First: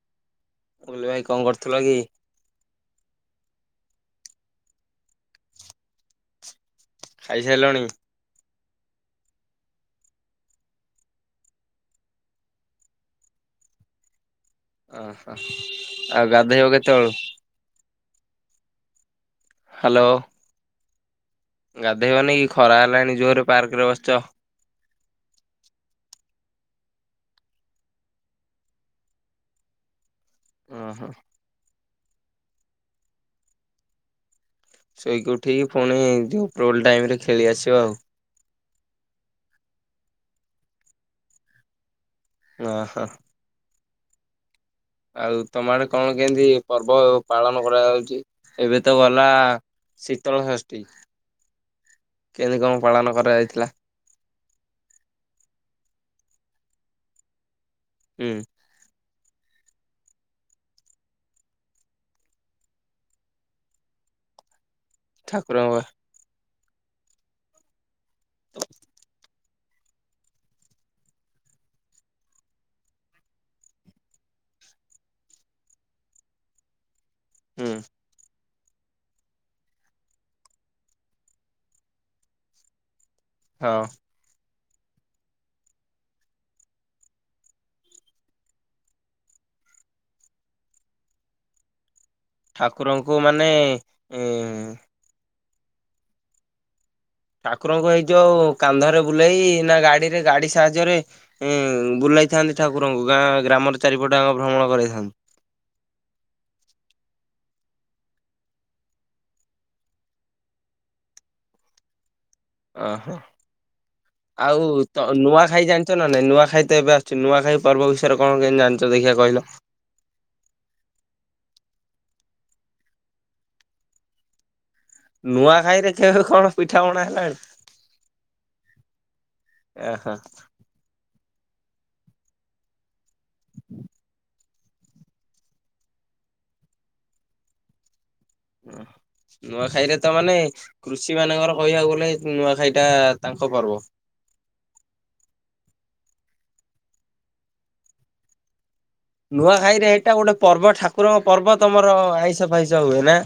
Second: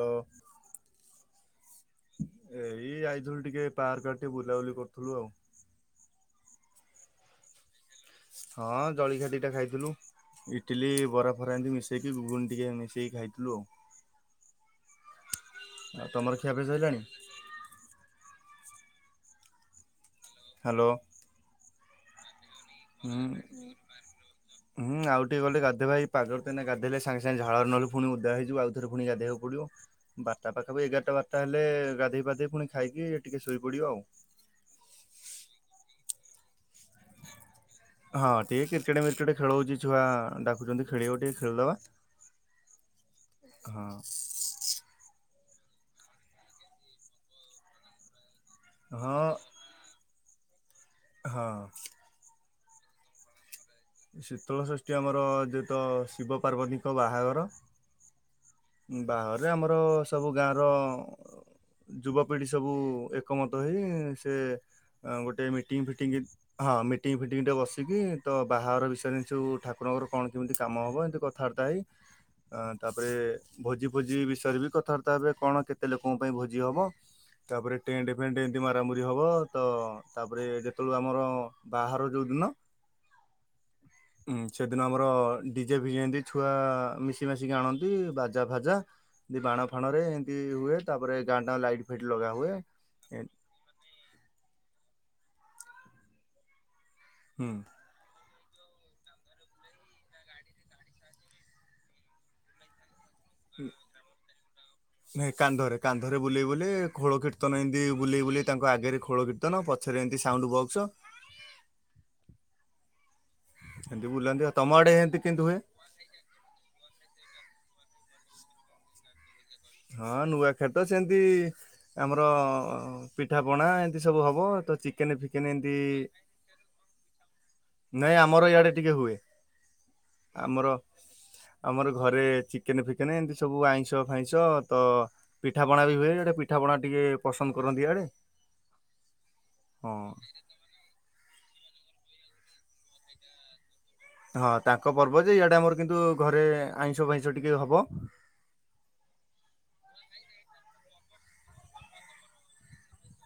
ଲୋ ମୁଁ କଇଲି ଭାଇ କଣ କରୁଥିଲ କି? ଏଇ ଆଇଥିଲୁ ଟିକେ ପାର୍କ ଆଡେ ଟିକେ ବୁଲାବୁଲି କରୁଥୁଲୁ ଆଉ। ଖାଇ ସାଇଲଣି? ହଁ ଜଳିଖିଆ ଦିଟା ଖାଇଥିଲୁ। ଇଟିଲି ବରା ଫରା ଏମିତି ମିଶେଇକି ଗୁଗୁନି ଟିକେ ମିଶେଇକି ଖାଇଥିଲୁ ଆଉ। ଓହୋ, ତମର ଆଉ ଖିଆପିଆ ଗାଧେଇବ ସଇଲାଣି? କେତବେଳୁ? ହାଲୋ। ହ୍ୟାଲୋ। ଗାଧେଇବନି କି ଖରା ହେଲାଣି ହୁଁ ଜୋରେ ପାର୍କ ରେ ବସିଚ? ହୁଁ, ଆଉ ଟିକେ ଗଲେ ଗାଧେଇବା। ଏଇ ପାଗରେ ତ ଏଇନା ଗାଧେଇଲେ ସାଙ୍ଗେ ସାଙ୍ଗେ ଝାଳ ନହେଲେ ଫୁଣି ଓଦା ହେଇଯିବୁ। ଆଉ ଥରେ ପୁଣି ଗାଧେଇଆକୁ ପଡିବ। ବାରଟା ପାଖାପାଖି ଓହୋ ଏଗାରଟା ବାରଟା ହେଲେ ଗାଧେଇ ପାଧେଇ ପୁଣି ଖାଇକି ଟିକେ ଶୋଇ ପଡିବା ଆଉ। ଶୋଇକି ଉଠିକି ଫୁଣି ଯୋଉ ଉପରଅଳି ଟାଇମ୍ ରେ ଖେଳି ଆସିବ ଆଉ। ହଁ ଟିକେ କ୍ରିକେଟ୍ ମିରକେଟ ଖେଳ ହଉଚି। ଛୁଆ ଡାକୁଚନ୍ତି ଖେଳିବ ଟିକେ ଖେଳିଦବା। ଓ ହୋ। ହଁ। ଆଉ ତୋମ ଆଡେ କଣ କେମିତି ପର୍ବ ପାଳନ କରାଯାଉଚି? ଏବେ ତ ହଁ ଗଲା ଶୀତଳଷଷ୍ଠୀ। ହଁ। କେମିତି କଣ ପାଳନ କରାଯାଇଥିଲା? ଏ ଶୀତଳଷଷ୍ଠୀ ଆମର ଯେ ତ ଶିବ ପାର୍ବତୀ ଙ୍କ ବାହାଘର। ହୁଁ। ବାହାଘର ରେ ଆମର ସବୁ ଗାଁର ଯୁବପିଢ଼ି ସବୁ ଏକମତ ହେଇ ସେ ଅ, ଗୋଟେ ଠାକୁରଙ୍କ ମିଟିଙ୍ଗ ଫିଟିଙ୍ଗି ହଁ ମିଟିଙ୍ଗ ଫିଟିଙ୍ଗ ଟେ ବସିକି ତ ବାହାଘର ବିଷୟରେ ହିଁ ସବୁ ଠାକୁରଙ୍କର କଣ କେମିତି କାମ ହବ ଏମିତି କ ଥାବାର୍ତ୍ତା ହେଇ ଅ, ତାପରେ ଭୋଜି ଭୋଜି ବିଷୟରେ ବି କଥାବାର୍ତ୍ତା ହେବେ କଣ କେତେ ଲୋକଙ୍କ ପାଇଁ ଭୋଜି ହବ। ହୁଁ ତାପରେ ଟେଣ୍ଡେ ଭେଣ୍ଟ ଏମତି ମାରାମୁରି ହବ, ତ ତାପରେ ଯେତେବେଳେ ଆମର ବାହାଘର ଯୋଉ ଦିନ ହଁ। ଉଁ, ସେଦିନ ଆମର ଡିଜେ ଫିଜେ ଜେନ୍ତି ଛୁଆ ମିଶି ମାଶିକି ଆଣନ୍ତି। ବାଜ ଜା ଫାଜା ଦି-ବାଣ ଫାଣ ରେ ଏମିତି ହୁଏ। ତାପରେ ଗାଁଟା ଲାଇଟ ଫାଇଟ ଲଗା ହୁଏ। ଠାକୁରଙ୍କୁ ଏ- ମାନେ ଏଁ, ହୁଁ ଠାକୁରଙ୍କୁ ହେଇ ଯୋଉ କାନ୍ଧରେ ବୁଲେଇ ନା ଗାଡିରେ ଗାଡି ସାହାଯ୍ୟରେ ଏଁ, ବୁଲେଇ ଥାନ୍ତି ଠାକୁରଙ୍କୁ ଗାଁ ଗ୍ରାମରେ ଚାରିପଟେ ଯାଙ୍କ ଭ୍ରମଣ କରେଇଥାନ୍। ନାଇଁ କାନ୍ଧରେ କାନ୍ଧରେ ବୁଲେଇ ବୁଲେଇ ଖୋଳ କୀର୍ତ୍ତନ ଏମତି ବୁଲେଇ ବୁଲେଇ ତାଙ୍କ ଆଗରେ ଖୋଳ କୀର୍ ତନ ପଛରେ ଏମତି ସାଉଣ୍ଡ ବକ୍ସ। ଓହୋ। ଏମତି ବୁଲାନ୍ତି, ଆଉ ତୋମ ଆଡେ ଏମତି କେମତି ହୁଏ? ଚନା ନାଇଁ ନୂଆଖାଇ ତ ଏବେ ଆସୁୂଛି, ନୂଆଖାଇ ପର୍ବ ବିଷୟରେ କଣ କେମିତି ଜାଣିଚ ଦେଖିଆ କହିଲ? ହଁ ନୂଆଖାଇ ତ ସେମିତି ଆମର ପିଠା ପଣା ଏମତି ସବୁ ହବ। ତ ଚି କେନେ ଫିକେନ ଏମତି, ନୂଆଖାଇରେ କେବେ କଣ ପିଠାପଣା ହେଲାଣି ନାଇଁ ଆମର ଇଆଡେ ଟିକେ ହୁଏ। ଓ ହୋ। ଆମର ଆମର ଘରେ ଚିକେନ ଫିକେନ ଏମିତି ସବୁ ଆଇଁଷ ଫାଇଁ ଷ ତ ପିଠା ପଣା ବି ହୁଏ ଆଡେ ପିଠା ପଣା ଟିକେ ପସନ୍ଦ କରନ୍ତି ଇଆଡେ। ଓ ନୂଆଖାଇ ହଁ ରେ ତ ମାନେ କୃଷି ମାନଙ୍କର କହିବାକୁ ଗଲେ ନୂଆ ଖାଇ ଟା-ଆ ତାଙ୍କ ପର୍ବ। ହଁ ତାଙ୍କ ପର୍ବ ଯେ ଇଆଟା ଆମର କିନ୍ତୁ ଘରେ ଆଇଁଷ ଫାଇଁଷ ଟିକେ ହବ। ନୂଆଖାଇରେ ଏଇଟା ଗୋଟେ ପର୍ବ ଠାକୁରଙ୍କ ପର୍ବ ତମର ଆଇଁଷ ଫାଇସ ହୁଏ ନା?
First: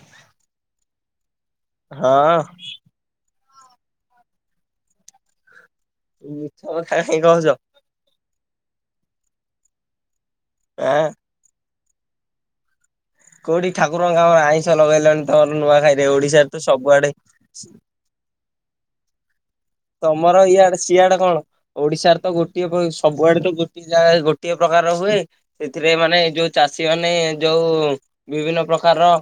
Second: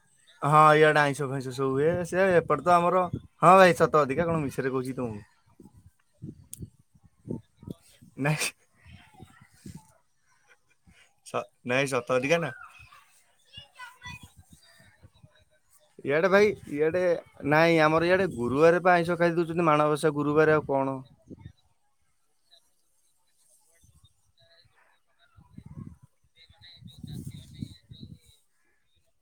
ହଁ ଇଆଡେ ଆଇଁଷ ଫଇଁଷ ସବୁ ହୁଏ। ସେ ହଁ ଏପଟେ ତ ଆମର ହଁ ଭାଇ ସତ ସତିକା କଣ ମିଛରେ କହୁଛି କି ତମକୁ। ମିଛ କଥା କାଇଁ କହୁଛ। ନା। ଏ। ସତ୍ ନାଇଁ ସତ ସତିକା ନା। କୋଉଠି ଠାକୁର ଙ୍କ କାମରେ ଆଇଁଷ ଲଗେଇଲଣି। ତମର ନୂଆଖାଇରେ ଇଆଡେ ଭାଇ ଓଡିଶାରେ ତ ଇଆଡେ ସବୁଆଡେ ନାଇଁ ଆମର ଇଆଡେ ଗୁରୁବାରେ ପା ଆଇଁଷ ଖାଇ ଦଉଛନ୍ତି ମାଣବସା ତମର ଗୁରୁବାରେ ଆଉ ଇଆଡେ କଣ। ସିଆଡେ ଓଡିଶାରେ ତ ଗୋଟିଏ ପ ସବୁଆଡେ ତ ଗୋଟିଏ ଜାଗାରେ ଗୋଟିଏ ପ୍ରକାର ର ହୁଏ। ସେଥିରେ ମାନେ ଯୋଉ ଚାଷୀ ମାନେ ଯୋଉ ବିଭିନ୍ନ ପ୍ରକାରର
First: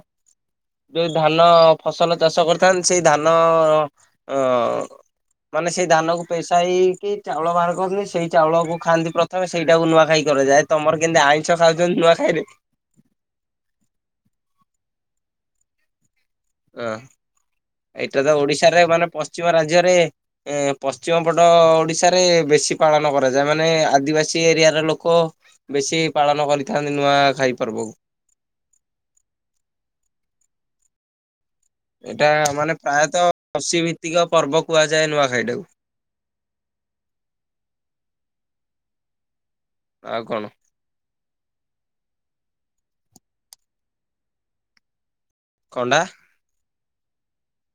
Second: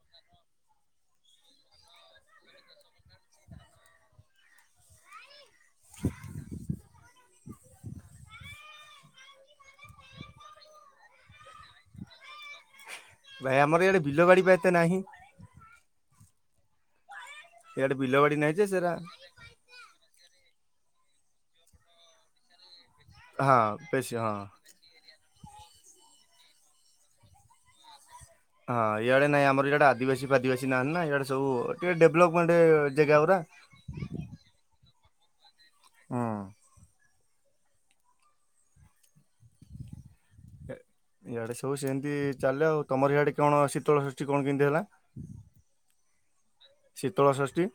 ଯୋଉ ଧାନ ଫସଲ ଚାଷ କରିଥାନ୍ତି ସେଇ ଧାନ-ଅ-ଅ-ଅ-ଅ ଅ-ଅ ମାନେ ସେଇ ଧାନ କୁ ପେସା ହେଇ ହେଇକି ଚାଉଳ ବାହାର କରନ୍ତି ସେଇ ଚାଉଳକୁ ଖାଆନ୍ତି ପ୍ରଥମେ ସେଇଟାକୁ ନୂଆଖାଇ କରାଯାଏ। ତମର କେମିତି ଆଇଁଷ ଖାଉଛନ୍ତି ନୂଆ ଖାଇରେ? ଭାଇ ଆମର ଏଇଆଡେ ବିଲ ବାଡି ବା ଏତେ ନାହିଁ। ହଁ ଇଆଡେ ବିଲ ଏଇଟା ତ ବାଡି ନାହିଁ ଯେ ଓଡିଶାରେ ସେରା ମାନେ ପଶ୍ଚି ମ ରାଜ୍ୟରେ ଏ ପଶ୍ଚିମ ପଟ ଓଡ଼ିଶାରେ ବେଶୀ ପାଳନ କରାଯାଏ ମାନେ ହଁ ବେଶୀ ଆଦିବାସୀ ହଁ। ଏରିଆ ର ଲୋକ ବେଶୀ ପାଳନ କରିଥାନ୍ତି ନୂଆ ଖାଇ ପର୍ବକୁ। ହଁ ଇଆଡେ ନାଇଁ ଆମର ଇଆଡେ ଆଦିବାସୀ ଫାଦିବାସୀ ନାହାନ୍ତି ନା ଇଆଡେ ସବୁ ଟିକେ ଡେଭଲପମେଣ୍ଟ ଜେଗାଗୁରା। ପ୍ରତିକ ର୍ପବ କୁହାଯାଏ ନୂଆଖାଇଟାକୁ। ହଁ। ଆଉ କଣ। ଇଆଡେ ସବୁ ସେମିତି ଚାଲେ ଆଉ ତମର ଇଆଡେ କଣ ଶୀତଳ ଷଷ୍ଠୀ କଣ କେମିତି ହେଲା। କନଟା? ଶୀତଳ ଷଷ୍ଠୀ।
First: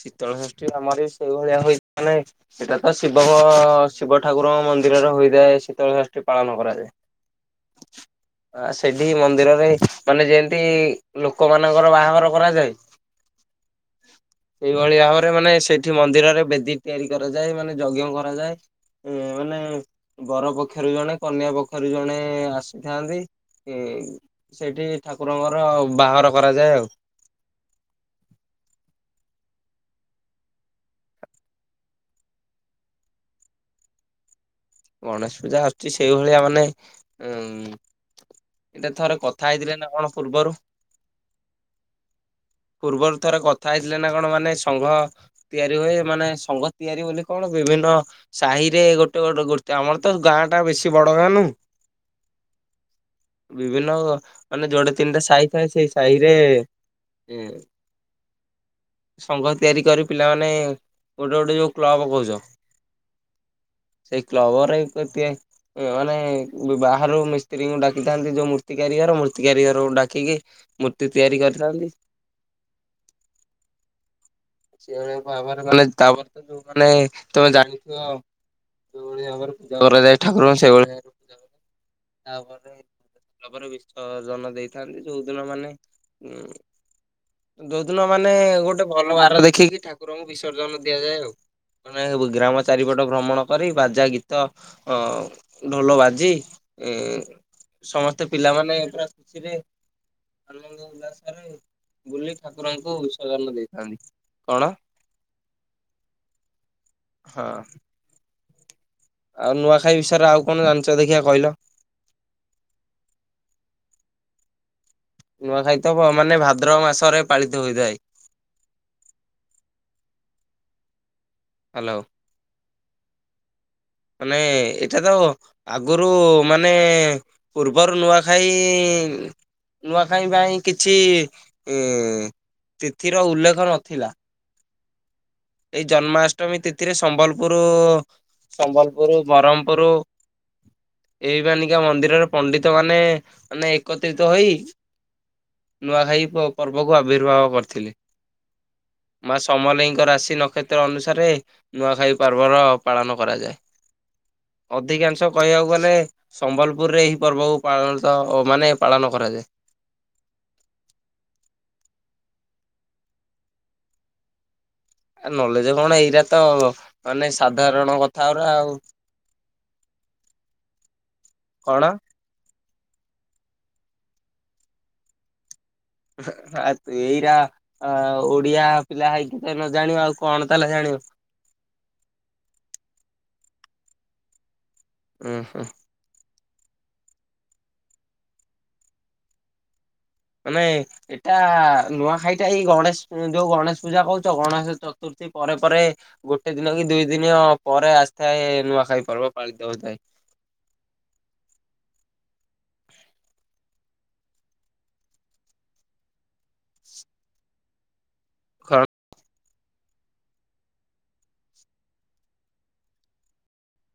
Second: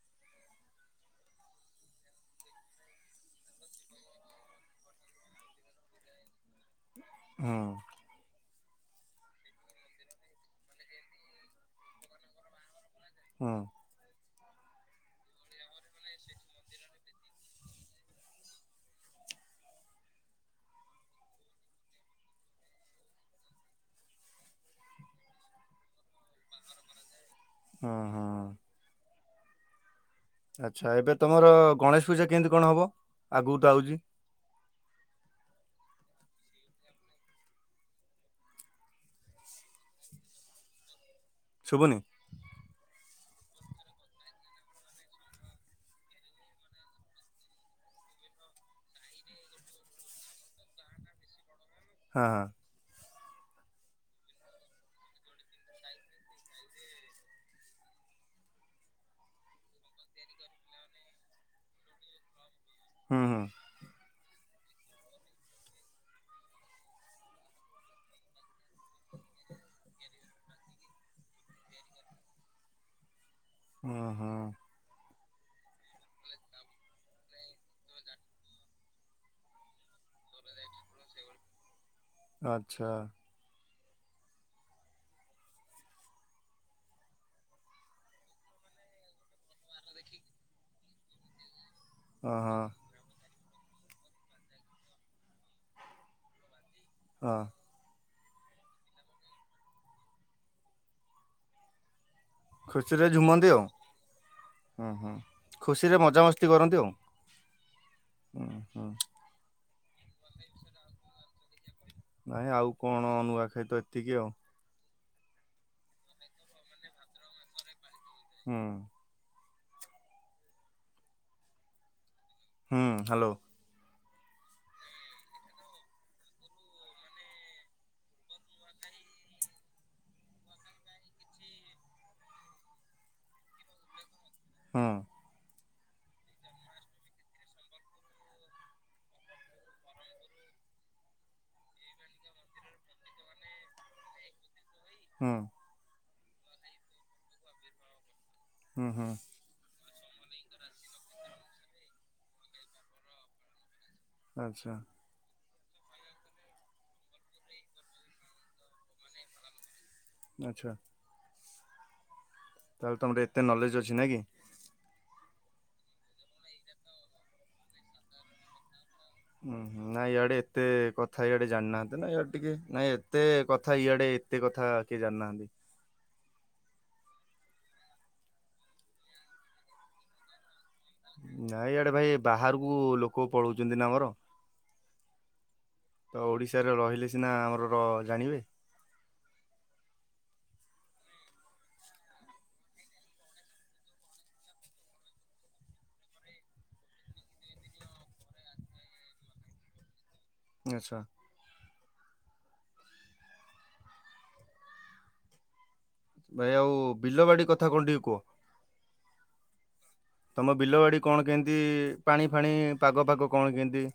ଶୀତଳ ଷଷ୍ଠୀ ଆମର ବି ସେଇ ଭଳିଆ ହୁଏ ମାନେ ସେଇଟା ତ ଶିବ-ଅ-ଅ-ଅ ଶିବ ଠାକୁରଙ୍କ ମନ୍ଦିରରେ ହୋଇଥାଏ ଶୀତଳ ଷଷ୍ଠୀ ପାଳନ କରାଯାଏ। ହଁ। ଆ ସେଠି ମନ୍ଦିରରେ ମାନେ ଯେମତି-ଇ-ଇ ଲୋକମାନାନଙ୍କର ବାହାଘର କରାଯାଏ ହଁ। ସେଇଭଳି ଭାବରେ ମାନେ ସେଇଠି ମନ୍ଦିରରେ ବେଦୀ ତିଆରି କରାଯାଏ ମାନେ ଯଜ୍ଞ କରାଯାଏ। ଅ-ଅ-ଅ ମାନେ ବର ପକ୍ଷରୁ ଜଣେ କନ୍ୟା ପକ୍ଷରୁ ଜଣେ-ଏ-ଏ ଆସିଥାନ୍ତି। ଏ-ଏ-ଏ ସେଇଠି ଠାକୁରଙ୍କର ବାହାଘର କରାଯାଏ ଆଉ। ହଁ ହଁ। ଆଚ୍ଛା ଏବେ ତମର-ଅ-ଅ ଗଣେଶ ପୂଜା କେମିତି କଣ ହବ ଆଗକୁ ତ ଆଉଛି? ଗଣେଶ ପୂଜା ଆସୁଛି ସେଇଭଳିଆ ମାନେ ଉ-ଉ-ଉ ଏଇଟା ଥରେ କଥା ହେଇଥିଲେ ନା କଣ ପୂର୍ବରୁ? ଶୁଭୁନି। ପୂର୍ବରୁ ଥରେ କଥା ହେଇଥିଲେ ନା କଣ ମାନେ ସଂଘ ତିଆରି ହୁଏ ମାନେ ସଙ୍ଘ ତିଆରି ବୋଲି କଣ ବିଭିନ୍ନ ସାହି ରେ ଗୋଟେ ଗୋଟେ ଗୋ ଆମର ତ ଗାଁ ଟା ବେଶୀ ବଡ ଗାଁ ନ ହଁ ହଁ। ବିଭିନ୍ନ ମାନେ ଯୁଆଡେ ତିନିଟା ସାହି ଥାଏ ସେଇ ସାହିରେ ହୁଁ। ସଂଘ ତିଆରି କରି ପିଲାମାନେ ଗୋଟେ ଗୋଟେ ଯୋଉ କ୍ଲବ କୋହୁଚ ହୁଁ ହୁଁ। କ୍ଲବ ଘରେ କରତି ଉଁ ମାନେ ବାହାରୁ ମିସ୍ତ୍ରୀଙ୍କୁ ଡାକିଥାନ୍ତି ଯୋଉ ମୂର୍ତ୍ତି କାରିଗର ମୂର୍ତ୍ତି କାରିଗରଙ୍କୁ ଡାକିକି ମୂର୍ତ୍ତି ତିଆରି କରିଥାନ୍ତି। ଅଁ ହଁ। ସେଇଭଳି ଭାବରେ ମାନେ ତାପରେ ତ ଯୋଉମାନେ ତମେ ଜାଣିଥିବ ଯୋଉଭଳି ଭାବରେ ପୂଜା କରାଯାଏ ଠାକୁରଙ୍କୁ ସେଇଭଳି ଭାବରେ ପୂଜା [unintelligible] ତାପରେ [unintelligible] ଆଚ୍ଛା ତାପରେ ବିଶର୍ଜନ ଦେଇଥାନ୍ତି ଯୋଉଦିନ ମାନେ ଉଁ ଯୋଉଦିନ ମାନେ ଗୋଟେ ଭଲ ବାର ଦେଖିକି ଠାକୁରଙ୍କୁ ବିସର୍ଜନ ଦିଆଯାଏ ଆଉ। ମାନେ ହଁ ହଁ। ଗ୍ରାମ ଚାରିପଟ ଭ୍ରମଣ କରି ବାଜା, ଗୀତ, ଅ ଢୋଲ ବାଜି ଇ ହଁ ସମସ୍ତେ ପିଲାମାନେ ପୁରା ଖୁସିରେ ଆନନ୍ଦ ଉଲ୍ଲାସରେ ବୁଲି ଠାକୁରଙ୍କୁ ଖୁସିରେ ଝୁମନ୍ତି ବିଶର୍ଜନ ଆଉ ଦେଇଥାନ୍ତି କଣ? ହୁଁ ହୁଁ ଖୁସିରେ ମଜାମସ୍ତି କରନ୍ତି ଆଉ ହଁ ଉଁହୁଁ। ଆଉ ନୂଆଖାଇ ବିଷୟରେ ଆଉ କଣ ଜାଣିଚ ଦେଖିଆ କହିଲ? ନାଇଁ ଆଉ କଣ ନୂଆଖାଇ ତ ଏତିକି ଆଉ। ନୂଆଖାଇ ତ ବ ମାନେ ଭାଦ୍ରବ ମାସରେ ପାଳିତ ହୋଇଥାଏ। ହୁଁ। ହାଲୋ। ହୁଁ ହାଲୋ। ମାନେ ଏଇଟା ତ ଆଗରୁ ମାନେ ପୂର୍ବରୁ ନୂଆଖାଇ ନୂଆଖାଇ ପାଇଁ କିଛି ଇ ତିଥିର ଉଲ୍ଲେଖ ନଥିଲା। ହଁ। ଏଇ ଜନ୍ମାଷ୍ଟମୀ ତିଥିରେ ସମ୍ବଲପୁରୁ ସମ୍ବଲପୁରୁ ବ୍ରହ୍ମପୁରୁ ଏଇ ମାନିକା ମନ୍ଦିରରେ ପଣ୍ଡିତ ମାନେ ମାନେ ଏକତ୍ରିତ ହୋଇ ହଁ। ନୂଆଖାଇ ପ-ପର୍ବକୁ ଆବିର୍ଭାବ କରିଥିଲେ। ହଁ ହଁ। ମାଆ ସମଲେଇଙ୍କ ରାଶି, ନକ୍ଷତ୍ର, ଅନୁସାରେ ନୂଆଖାଇ ପର୍ବର ପାଳନ କରାଯାଏ। ଆଚ୍ଛା ଅଧିକାଂଶ କହିବାକୁ ଗଲେ ସମ୍ବଲପୁରରେ ଏହି ପର୍ବକୁ ପାଳନ ତ ଓ ମାନେ ପାଳନ କରାଯାଏ। ଆଚ୍ଛା। ତାହେଲେ ତମର ଏତେ ନଲେଜ ଅଛି ନାକି? ଆ ନଲେଜେ କଣ ଏଇରା ତ ମାନେ ସାଧାରଣ କଥାଉରା ଆଉ। ହୁଁ ହୁଁ ନାଁ ଇଆଡେ ଏତେ କଥା ଇଆଡେ ଜାଣି କଣ? ନାହାଁନ୍ତି ନା ଇଆ ଟିକେ ନାଇଁ ଏତେ କଥା ଇଆଡେ ଏତେ କଥା କିଏ ଜାଣିନାହାନ୍ତି। ଆତ୍ ଏଇରା ଆ ଓଡିଆ ପିଲା ହେଇକି ଯଦି ନ ଜାଣିବ ଆଉ କଣ ତାହଲେ ଜାଣିବ? ନାଇଁ ଇଆଡେ ଭାଇ ଏ ବାହାରକୁ ଲୋକ ପଳୋଉଚନ୍ତି ନା ଆମର। ଉଁହଁ। ତ ଓଡ଼ିଶାରେ ରହିଲେ ସିନା ଆମର ର ଜାଣିବେ। ମାନେ ଏଟା ନୂଆଖାଇଟା ଏଇ ଗଣେଶ ଯୋଉ ଗଣେଶ ପୂଜା କୋହୁଚ ଗଣେଶ ଚତୁର୍ଥୀ ପରେ ପରେ ଗୋଟେ ଦିନ କି ଦୁଇ ଦିନ ପରେ ଆସିଥାଏ ନୂଆଖାଇ ପର୍ବ ପାଳିତ ହଉଥାଏ। ଆଚ୍ଛା। ଭାଇ ଆଉ ବିଲ ବାଡି କଥା କଣ ଟିକେ କୁହ। ଖ ତମ ବିଲ ବାଡି କଣ କେମତି ପାଣି ଫାଣି ପାଗ ଫାଗ କଣ କେମତି?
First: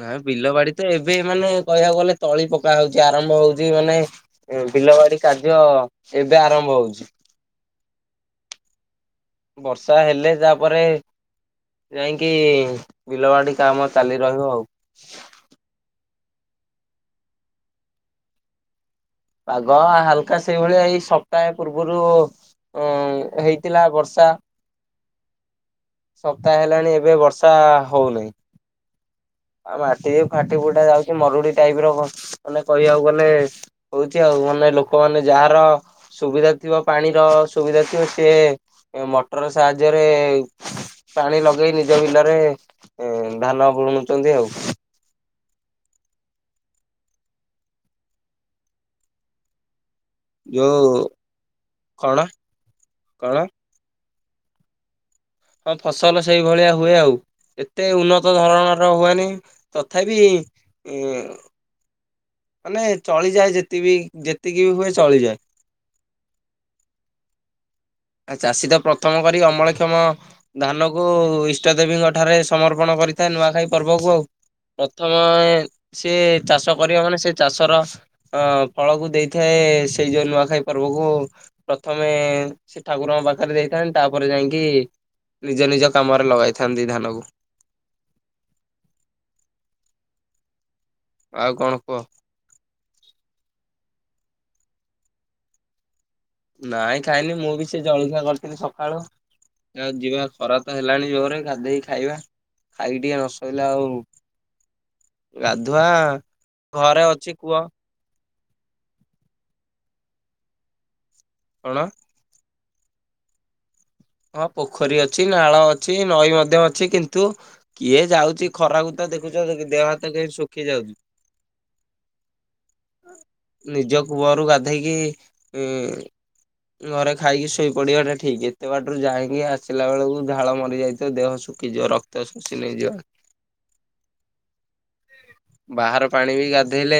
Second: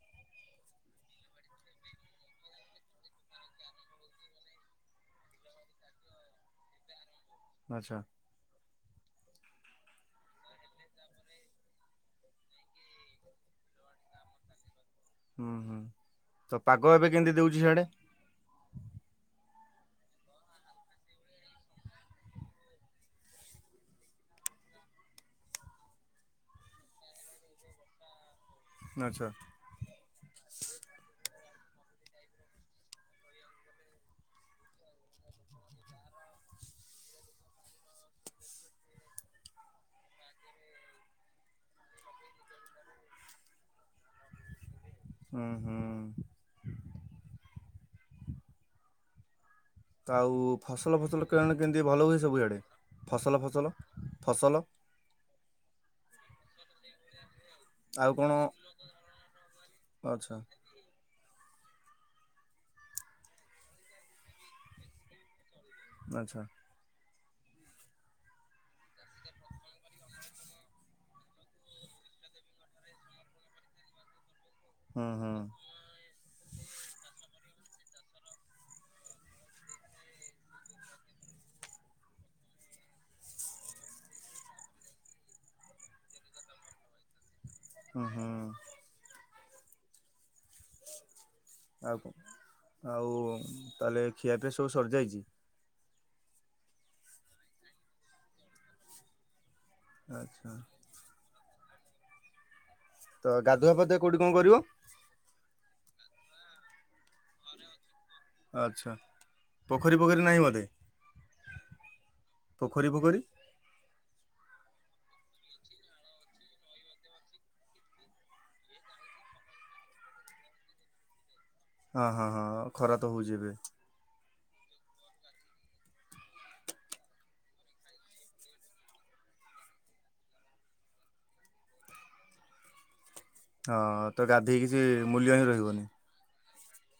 ନାଇଁ ବିଲ ବାଡି ତ ଏବେ ମାନେ କହିବାକୁ ଗଲେ ତଳି ପକା ହୋଉଚି। ଆରମ୍ଭ ହୋଉଚି ମାନେ ବିଲବାଡି କାର୍ଯ୍ୟ ଏବେ ଆରମ୍ଭ ହୋଉଚି। ଆଚ୍ଛା। ବର୍ଷା ହେଲେ ତାପରେ ଯାଇଁକି ବିଲ ବାଡି କାମ ଚାଲି ରହିବ ଆଉ। ହୁଁ ହୁଁ ତ ପାଗ ଏବେ କେମିତି ଦୋଉଚି ସିଆଡେ? ପାଗ ହାଲକା ସେଇଭଳିଆ ଏଇ ସପ୍ତାହେ ପୂର୍ବରୁ ଉଁ ହେଇ ଥିଲା ବର୍ଷା। ସପ୍ତାହେ ହେଲାଣି ଏବେ ବର୍ଷା ହୋଉନାଇଁ। ଆଚ୍ଛା। ଆଉ ମାଟି ବି ଫାଟି ଫୁଟା ଯାଉଚି ମରୁଡି ଟାଇପର ମାନେ କହିବାକୁ ଗଲେ। ହୋଉଚି ଆଉ ମାନେ ଲୋକମାନୋନେ ଯାହାର ସୁବିଧା ଥିବ ପାଣିର ସୁବିଧା ଥିବ ସିଏ ମଟର ସାହାଯ୍ୟରେ ପାଣି ଲଗେଇ ନିଜ ବିଲରେ ଏଁ ଧାନ ବୁଣୁଚନ୍ତି ଆଉ। ହୁଁ ହୁଁ। ତ ଆଉ ଯୋଉ ଫସଲ, ଫସଲ କେଣେ କେମିତି ଭଲ ହୁଏ କଣ ସବୁ ଇଆଡେ କଣ ଫସଲ, ଫସଲ, ଫସଲ ହଁ ଫସଲ ସେଇଭଳିଆ ହୁଏ ଆଉ। ଏତେ ଆଉ କଣ ଉନ୍ନତ ଧରଣର ହୁଏନି ତଥାପି ଆଚ୍ଛା ଇଁ ମାନେ ଚଳିଯାଏ ଯେତିବି ଯେତିକି ବି ହୁଏ ଚଳିଯାଏ। ଆଚ୍ଛା। ଆ ଚାଷୀ ତ ପ୍ରଥମ କରି ଅମଳକ୍ଷମ ଧାନ କୁ ଇଷ୍ଟ ଦେବୀଙ୍କ ଠାରେ ସମର୍ପଣ କରିଥାଏ। ନୂଆଖାଇ ପର୍ବକୁ ଆଉ ହୁଁ ପ୍ରଥମ ହୁଁ ଏ ସିଏ ଚାଷ କରିବା ମାନେ ସେ ଚାଷର ଅ ଫଳକୁ ଦେଇଥାଏ ସେଇ ଯୋଉ ନୂଆଖାଇ ପର୍ବକୁ ପ୍ରଥମେ ସେ ଠାକୁରଙ୍କ ପାଖରେ ଦେଇଥାନ୍ତି, ତାପରେ ଯାଇଁକି ନିଜ ନିଜ କାମରେ ଲଗାଇଥାନ୍ତି ଧାନକୁ। ହୁଁ ହୁଁ। କଣ ଆଉ କୁହ କଣ ଆଉ ତାହେଲେ ଖିଆପିଆ ସବୁ ସରିଯାଇଚି। ନାଇଁ ଖାଇନି, ମୁଁ ବି ସେ ଜଳଖିଆ କରିଥିଲି ସକାଳୁ ଯାଉଚି ଯିବା ଆଚ୍ଛା। ଖରା ତ ହେ ଲାଣି ଜୋରେ ଗାଧେଇକି ଖାଇବା। ଖାଇକି ଟିକେ ନ ତ ଶୋଇଲେ ଗାଧୁଆ ଆଉ ପାଧୁଆ କୋଉଠି କଣ କରିବ? ଗାଧୁଆ ଘରେ ଅଛି କୁଅ। ଆଚ୍ଛା, ପୋଖରୀ ଫୋଖରୀ ନାହିଁ ବୋଧେ। କଣ? ପୋଖରୀ ଫୋଖରୀ। ହଁ, ପୋଖରୀ ଅଛି, ନାଳ ଅଛି, ନଈ ମଧ୍ୟ ଅଛି କିନ୍ତୁ କିଏ ଯାଉଚି ଖରାକୁ ତ ଦେଖୁଚ ଦେହ ହାତ କେମିତି ଶୁଖି ଯାଉଚି। ହଁ ହଁ ହଁ ଖରା ତ ହୋଉଚି ଏବେ। ନିଜ କୂଅରୁ ଗାଧେଇକି ଇଁ ଘରେ ଖାଇକି ଶୋଇପଡିବାଟା ଠିକ୍। ସେତେ ବାଟରୁ ଯାଇକି ଆସିଲା ବେଳକୁ ଝାଳ ମରିଯାଇଥିବ ଦେହ ଶୁଖିଯିବ ରକ୍ତ ଶୋଷି ନେଇଯିବ‌ ଆ ହଁ, ତ ଗାଧେଇକି ସେ ମୂଲ୍ୟ ହିଁ ରହିବନି। ବାହାର ପାଣି ବି ଗାଧେଇଲେ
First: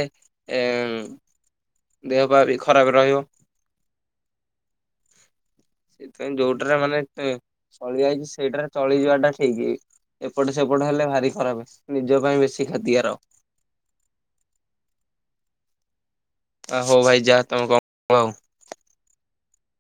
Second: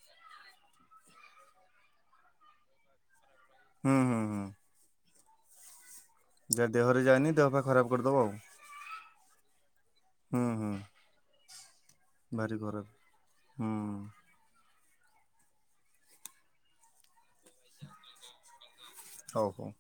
ଏଂ ଦେହ ପା ବି ଖରାପ ରହିବ। ହୁଁ ହୁଁ ହୁଁ। ସେଥିପାଇଁ ଯାହା ଯୋଉଟାରେ ମାନେ ଦେହରେ ଏତେ ଯାଏନି ଦେହ ପା ଖରାପ ଚଳି କରିଦବ ଯାଇଚି ଆଉ। ସେଇଟାରେ ଚଳିଯିବା ଟା ଠିକ୍ ହୁଁ ଏପଟ ହୁଁ ସେପଟ ହେଲେ ଭାରି ଖରାପ। ନିଜ ପାଇଁ ଭାରି ବେଶୀ କ୍ଷତିକାର। ଖରାପ ହୁଁ। ଆ ହୋଉ ଭାଇ ଯାହା ତମେ ଗପ ଆଉ? ହୋଉ ହୋଉ।